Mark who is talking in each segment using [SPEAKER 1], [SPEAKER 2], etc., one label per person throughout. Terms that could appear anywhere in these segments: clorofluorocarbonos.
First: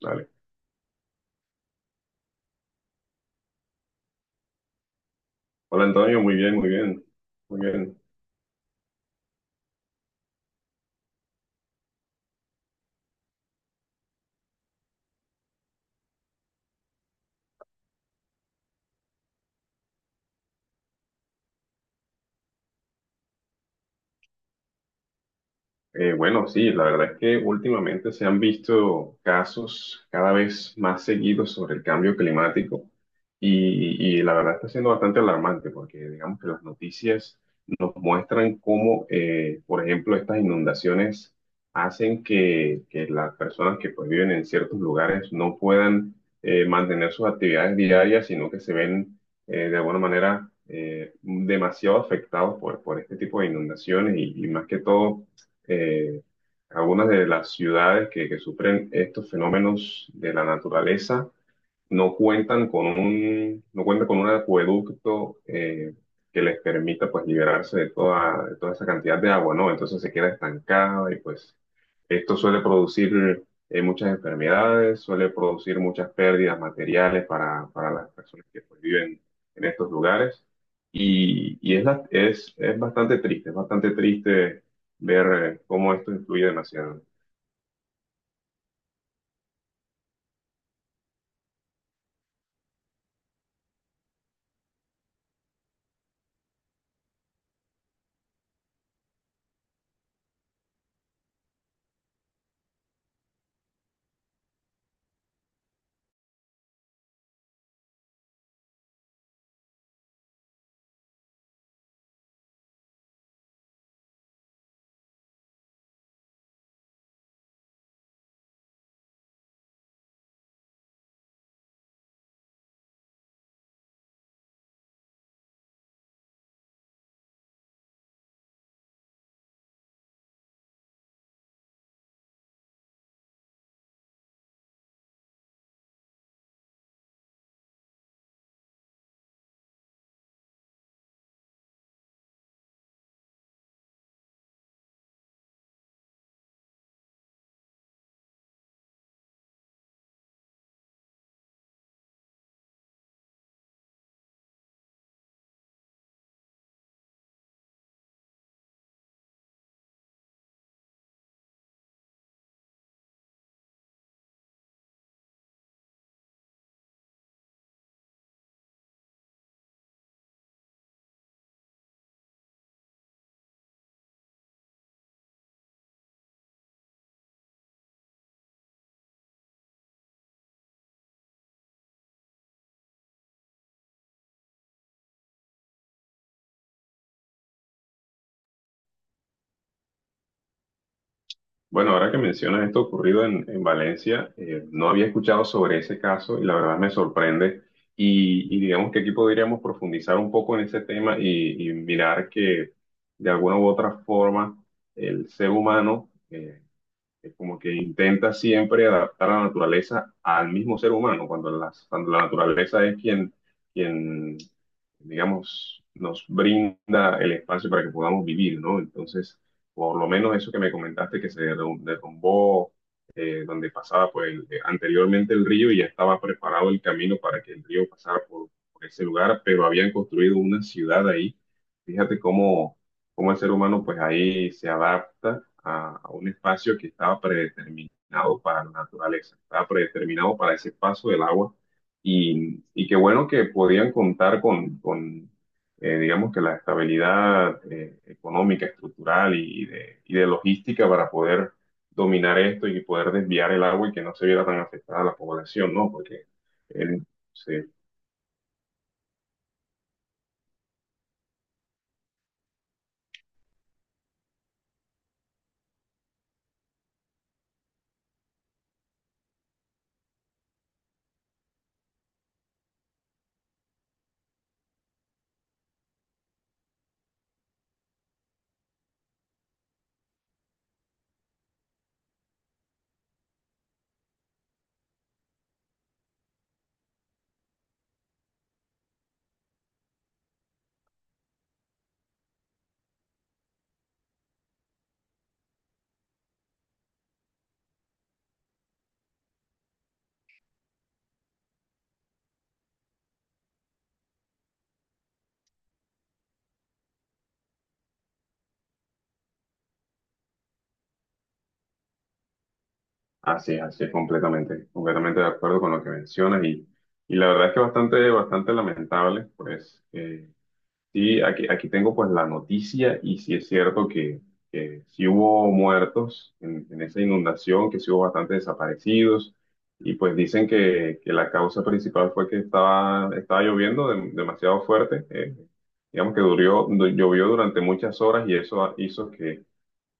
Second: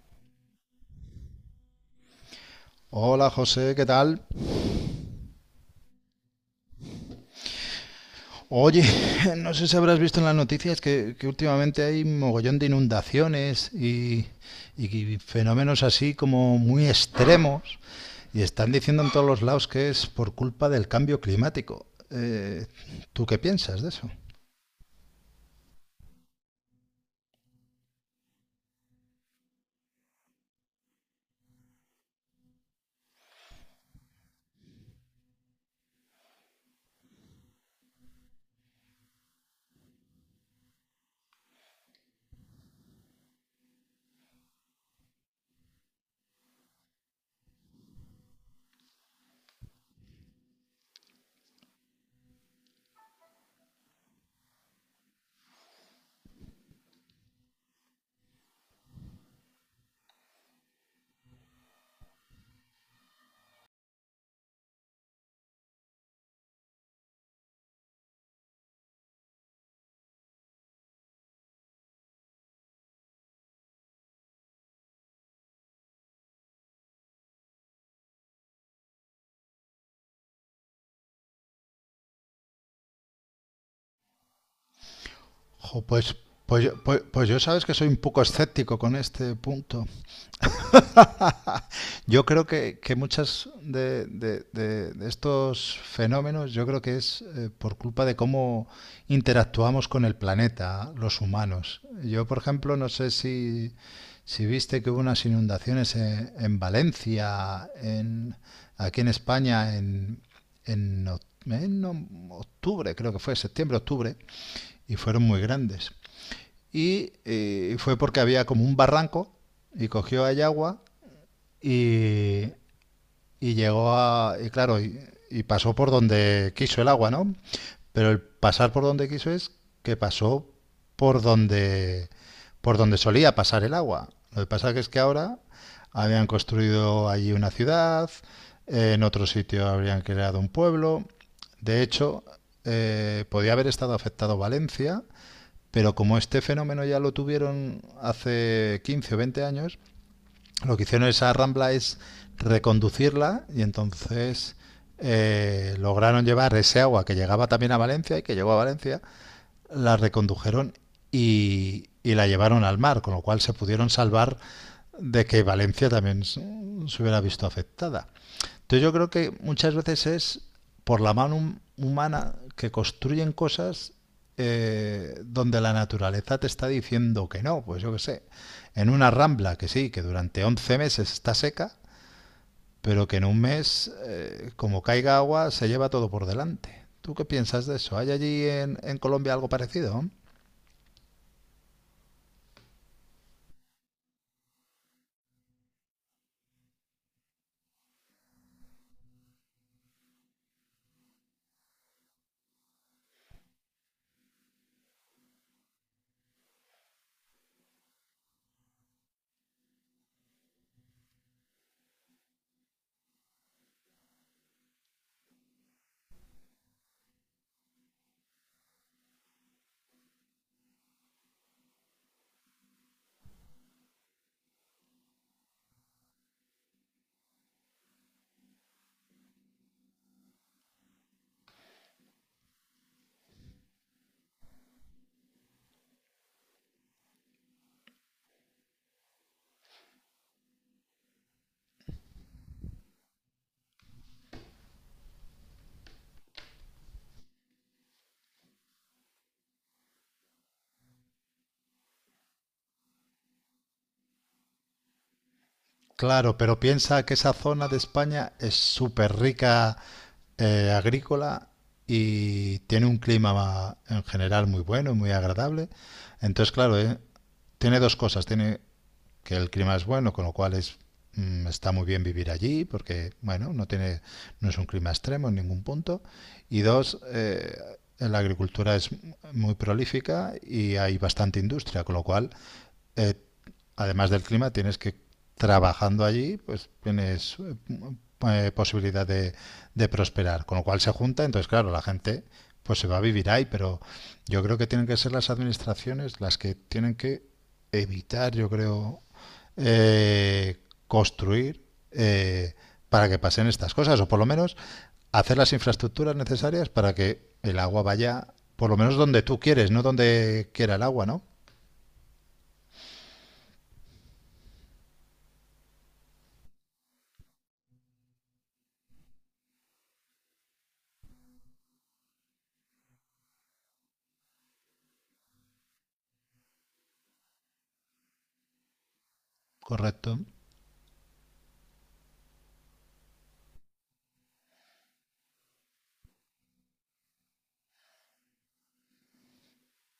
[SPEAKER 1] Dale.
[SPEAKER 2] Hola José, ¿qué tal?
[SPEAKER 1] Hola Antonio, muy bien, muy bien, muy bien.
[SPEAKER 2] Oye, no sé si habrás visto en las noticias que últimamente hay mogollón de inundaciones y fenómenos así como muy extremos y están diciendo en todos los lados que es por culpa del cambio climático. ¿Tú qué piensas de eso?
[SPEAKER 1] Bueno, sí, la verdad es que últimamente se han visto casos cada vez más seguidos sobre el cambio climático y la verdad está siendo bastante alarmante porque digamos que las noticias nos muestran cómo, por ejemplo, estas inundaciones hacen que las personas que pues, viven en ciertos lugares no puedan mantener sus actividades diarias, sino que se ven de alguna manera demasiado afectados por este tipo de inundaciones y más que todo eh, algunas de las ciudades que sufren estos fenómenos de la naturaleza no cuentan con un acueducto que les permita pues liberarse de toda esa cantidad de agua, ¿no? Entonces se queda estancada y pues esto suele producir muchas enfermedades, suele producir muchas pérdidas materiales para las personas que pues, viven en estos lugares. Es bastante triste, es bastante triste ver
[SPEAKER 2] Jo,
[SPEAKER 1] cómo esto influye
[SPEAKER 2] pues,
[SPEAKER 1] demasiado.
[SPEAKER 2] pues yo sabes que soy un poco escéptico con este punto. Yo creo que muchas de estos fenómenos, yo creo que es por culpa de cómo interactuamos con el planeta, los humanos. Yo, por ejemplo, no sé si viste que hubo unas inundaciones en Valencia, en, aquí en España, en octubre, creo que fue, septiembre, octubre, y fueron muy grandes. Fue porque había como un barranco y cogió ahí agua y, y llegó a... Y claro, y pasó por donde quiso el agua, ¿no? Pero el pasar por donde quiso es que pasó por donde, por donde solía pasar el agua. Lo que pasa que es que ahora habían construido allí una ciudad, en otro sitio habrían creado un pueblo. De hecho, podía haber estado afectado Valencia, pero como este fenómeno ya lo tuvieron hace 15 o 20 años, lo que hicieron esa rambla es reconducirla y entonces lograron llevar ese agua que llegaba también a Valencia y que llegó a Valencia, la recondujeron y la llevaron al mar, con lo cual se pudieron salvar de que Valencia también se hubiera visto afectada. Entonces yo creo que muchas veces es por la mano humana que construyen cosas donde la naturaleza te está diciendo que no, pues yo qué sé, en una rambla que sí, que durante 11 meses está seca, pero que en un mes, como caiga agua, se lleva todo por delante. ¿Tú qué piensas de eso? ¿Hay allí en Colombia algo parecido?
[SPEAKER 1] Bueno, ahora que mencionas esto ocurrido en Valencia, no había escuchado sobre ese caso y la verdad me sorprende. Y digamos que aquí podríamos profundizar un poco en ese tema y mirar que de alguna u otra forma el ser humano, es como que intenta siempre adaptar a la naturaleza al mismo ser humano, cuando la naturaleza es quien, digamos, nos brinda el espacio para que podamos vivir, ¿no? Entonces, por lo menos eso que me comentaste que se derrumbó, donde pasaba pues, anteriormente el río y ya estaba preparado el camino para que el río pasara por ese lugar, pero habían construido una ciudad ahí. Fíjate cómo el ser humano pues ahí se adapta a un espacio que estaba predeterminado para la naturaleza, estaba predeterminado para ese paso del agua y qué bueno que podían contar con, digamos que la estabilidad económica, estructural y de logística para poder dominar esto y poder desviar el agua y que no se viera tan afectada a la población, ¿no? Porque
[SPEAKER 2] Claro, pero
[SPEAKER 1] eh,
[SPEAKER 2] piensa que esa zona de España es súper rica agrícola y tiene un clima en general muy bueno y muy agradable. Entonces, claro, tiene dos cosas. Tiene que el clima es bueno, con lo cual es, está muy bien vivir allí porque, bueno, no, tiene, no es un clima extremo en ningún punto. Y dos, la agricultura es muy prolífica y hay bastante industria, con lo cual eh, además del clima, tienes que, trabajando allí, pues tienes posibilidad de prosperar. Con lo cual se junta, entonces claro, la gente pues se va a vivir ahí, pero yo creo que tienen que ser las administraciones las que tienen que evitar, yo creo, eh, construir eh, para que pasen estas cosas, o por lo menos hacer las infraestructuras necesarias para que el agua vaya, por lo menos donde tú quieres, no donde quiera el agua, ¿no?
[SPEAKER 1] así es, así es, completamente, completamente de acuerdo con lo que mencionas y la verdad es que bastante, bastante lamentable, pues sí, aquí, aquí tengo pues la noticia y sí es cierto que sí hubo muertos en esa inundación, que sí hubo bastantes desaparecidos y pues
[SPEAKER 2] Correcto.
[SPEAKER 1] dicen que la causa principal fue que estaba, estaba lloviendo demasiado fuerte, digamos que llovió durante muchas horas y eso hizo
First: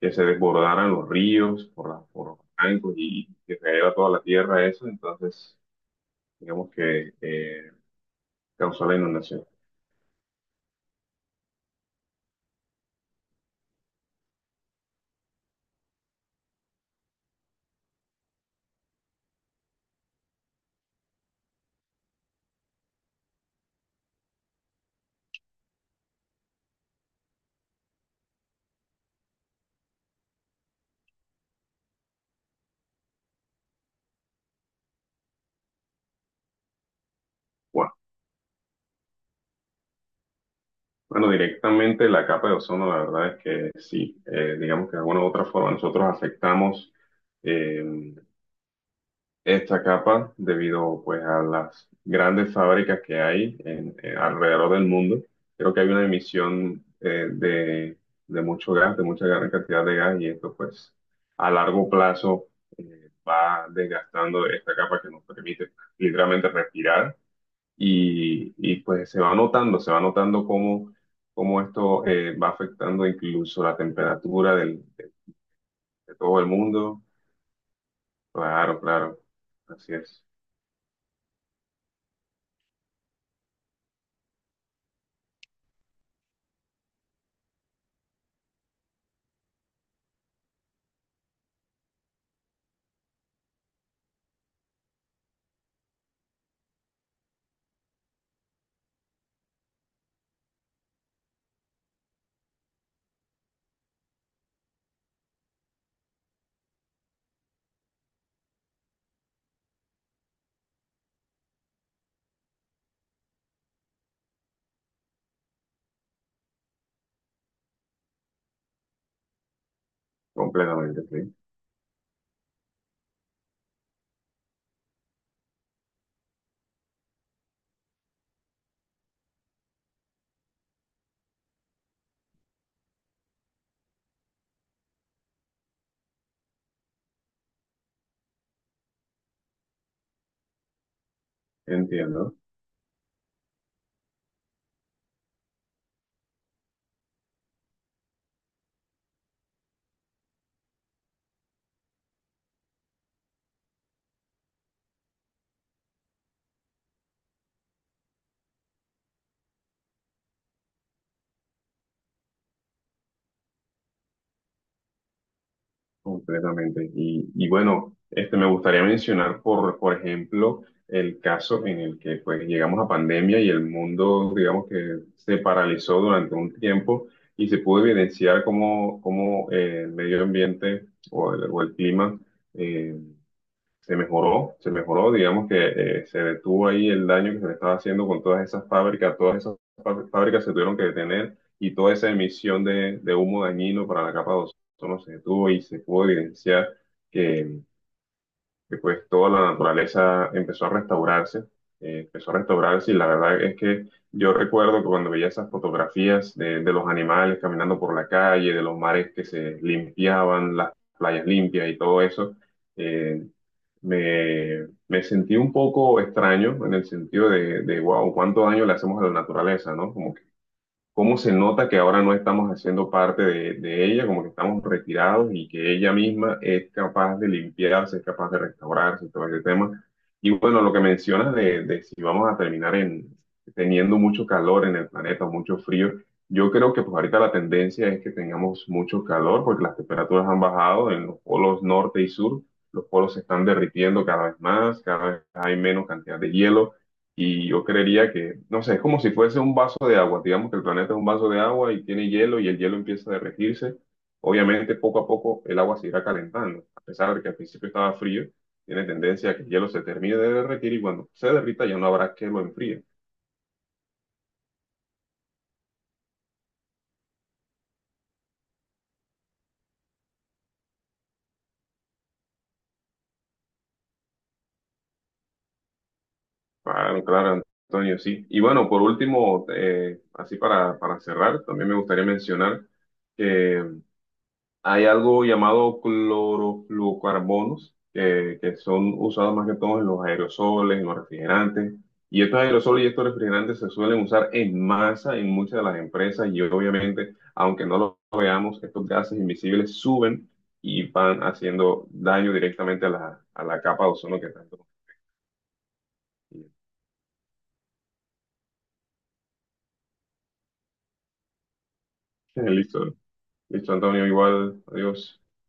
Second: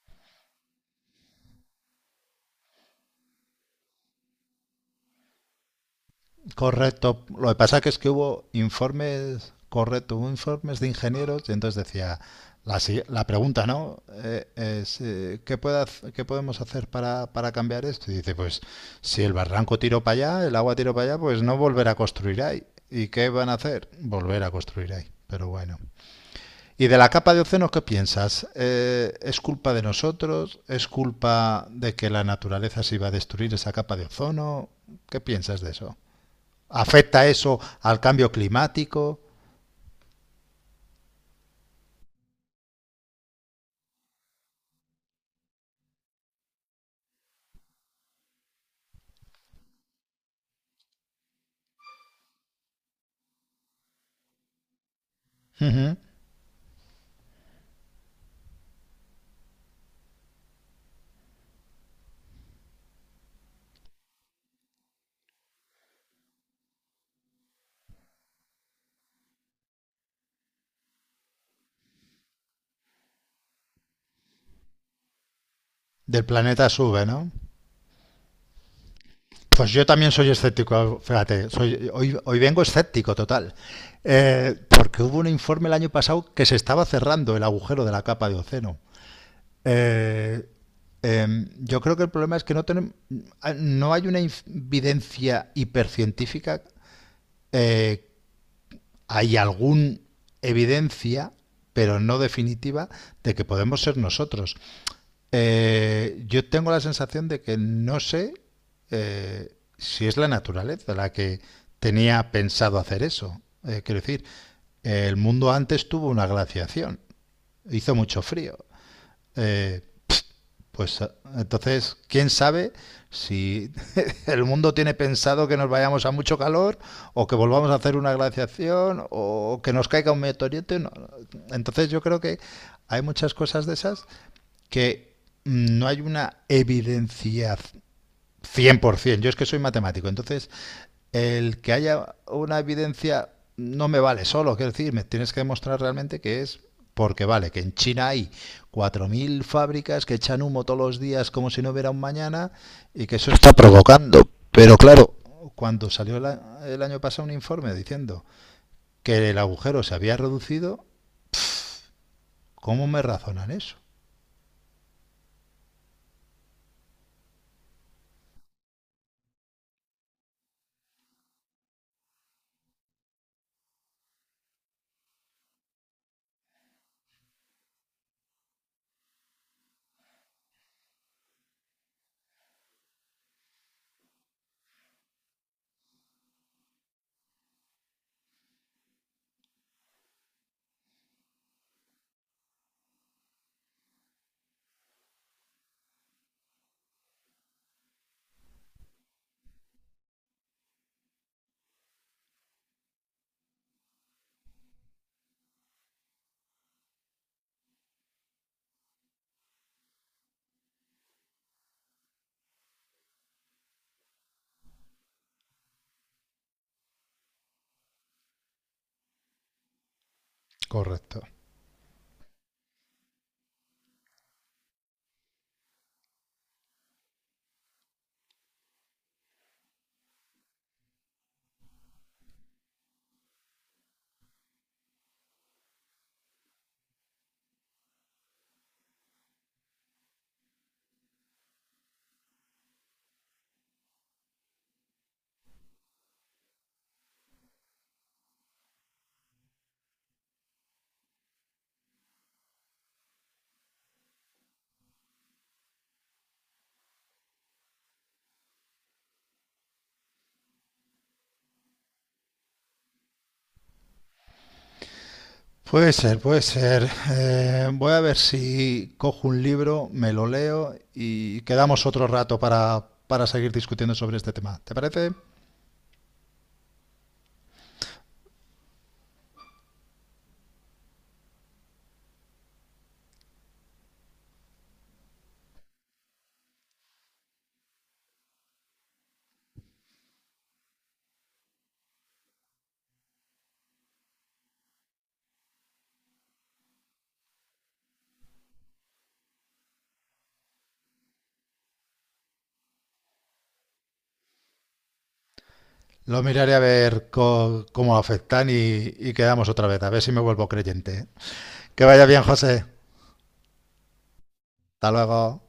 [SPEAKER 1] que se desbordaran los ríos por los bancos y que cayera toda la tierra, eso, entonces digamos que
[SPEAKER 2] Correcto. Lo que pasa que es que hubo
[SPEAKER 1] causó la inundación.
[SPEAKER 2] informes, correcto, hubo informes de ingenieros y entonces decía, la, la pregunta, ¿no? ¿Qué puede qué podemos hacer para cambiar esto? Y dice, pues si el barranco tiró para allá, el agua tiró para allá, pues no volver a construir ahí. ¿Y qué van a hacer? Volver a construir ahí. Pero bueno. ¿Y de la capa de ozono qué piensas? ¿Es culpa de nosotros? ¿Es culpa de que la naturaleza se iba a destruir esa capa de ozono? ¿Qué piensas de eso? ¿Afecta eso
[SPEAKER 1] Bueno,
[SPEAKER 2] al cambio climático?
[SPEAKER 1] bueno, directamente la capa de ozono, la verdad es que sí, digamos que de alguna u otra forma nosotros afectamos. eh, Esta capa debido pues a las grandes fábricas que hay en alrededor del mundo.
[SPEAKER 2] Uh
[SPEAKER 1] Creo que hay
[SPEAKER 2] -huh.
[SPEAKER 1] una emisión de mucho gas, de mucha gran cantidad de gas y esto pues a largo plazo va desgastando esta capa que nos permite literalmente respirar pues se va notando cómo esto va afectando incluso la temperatura de
[SPEAKER 2] Del
[SPEAKER 1] todo el
[SPEAKER 2] planeta
[SPEAKER 1] mundo.
[SPEAKER 2] sube, ¿no?
[SPEAKER 1] Claro, claro,
[SPEAKER 2] Pues yo
[SPEAKER 1] así
[SPEAKER 2] también
[SPEAKER 1] es,
[SPEAKER 2] soy escéptico, fíjate, hoy, hoy vengo escéptico total, porque hubo un informe el año pasado que se estaba cerrando el agujero de la capa de océano. Eh, eh, yo creo que el problema es que tenemos, no hay una evidencia hipercientífica, eh, hay alguna evidencia, pero no definitiva, de que podemos ser nosotros. Yo tengo la sensación de que no sé si es la naturaleza la que tenía pensado hacer eso. Quiero decir, el mundo antes tuvo una glaciación, hizo mucho frío. Eh, pues
[SPEAKER 1] completamente.
[SPEAKER 2] eh,
[SPEAKER 1] Sí.
[SPEAKER 2] entonces, ¿quién sabe si el mundo tiene pensado que nos vayamos a mucho calor o que volvamos a hacer una glaciación o que nos caiga un meteorito? No. No. Entonces yo creo que hay muchas cosas de esas que no hay una evidencia 100%. Yo es que soy matemático. Entonces, el que haya
[SPEAKER 1] Entiendo
[SPEAKER 2] una evidencia no me vale solo. Quiero decir, me tienes que demostrar realmente que es porque vale, que en China hay 4.000 fábricas que echan humo todos los días como si no hubiera un mañana y que eso está provocando. Pero claro, cuando salió el año pasado un informe diciendo que el agujero se había reducido, ¿cómo me razonan eso?
[SPEAKER 1] completamente. Y bueno, este, me gustaría mencionar, por ejemplo, el caso en el que pues llegamos a pandemia y el mundo, digamos que se paralizó durante un tiempo y se pudo evidenciar cómo el medio ambiente o el clima eh, se mejoró, digamos que se detuvo ahí el daño que se le estaba haciendo con todas esas fábricas, fábricas se tuvieron que detener y toda esa emisión de humo dañino para la capa de ozono se detuvo y se pudo evidenciar que, que, pues toda la naturaleza empezó a restaurarse, empezó a restaurarse y la verdad es que yo recuerdo que cuando veía esas fotografías de los animales caminando por la calle, de los mares que se limpiaban, las playas limpias y todo eso, eh, me sentí un poco extraño en el sentido de, wow, cuánto daño le hacemos a la naturaleza, ¿no? Como cómo
[SPEAKER 2] Correcto.
[SPEAKER 1] se nota que ahora no estamos haciendo parte de ella, como que estamos retirados y que ella misma es capaz de limpiarse, es capaz de restaurarse, todo ese tema. Y bueno, lo que mencionas de si vamos a terminar en, teniendo mucho calor en el planeta, mucho frío, yo creo que pues ahorita la tendencia es que tengamos mucho calor porque las temperaturas han bajado en los polos norte y sur, los polos se están derritiendo cada vez más, cada vez hay menos cantidad de hielo. Y yo creería que, no sé, es como si fuese un vaso de agua. Digamos que el planeta es un vaso de agua y tiene hielo y el hielo empieza a derretirse. Obviamente, poco a poco el agua se irá calentando. A pesar de que al principio estaba frío, tiene tendencia a que el hielo se termine de derretir y cuando se derrita ya no habrá que lo enfríe.
[SPEAKER 2] Puede ser, puede ser. Voy a ver si cojo un libro, me lo leo y quedamos otro rato para seguir discutiendo sobre este tema. ¿Te parece?
[SPEAKER 1] Claro, claro, Antonio, sí. Y bueno, por último, así para cerrar, también me gustaría mencionar que hay algo llamado clorofluorocarbonos que son usados más que todo en los aerosoles, en los refrigerantes. Y estos aerosoles y estos refrigerantes se suelen usar en masa en muchas de las empresas y obviamente, aunque no lo veamos, estos gases invisibles suben y van haciendo daño directamente a a la capa de ozono que tanto.
[SPEAKER 2] Lo miraré a ver cómo afectan y quedamos otra vez, a ver si me vuelvo creyente. Que vaya bien, José.
[SPEAKER 1] Listo, listo, Antonio, igual,
[SPEAKER 2] Hasta
[SPEAKER 1] adiós.
[SPEAKER 2] luego.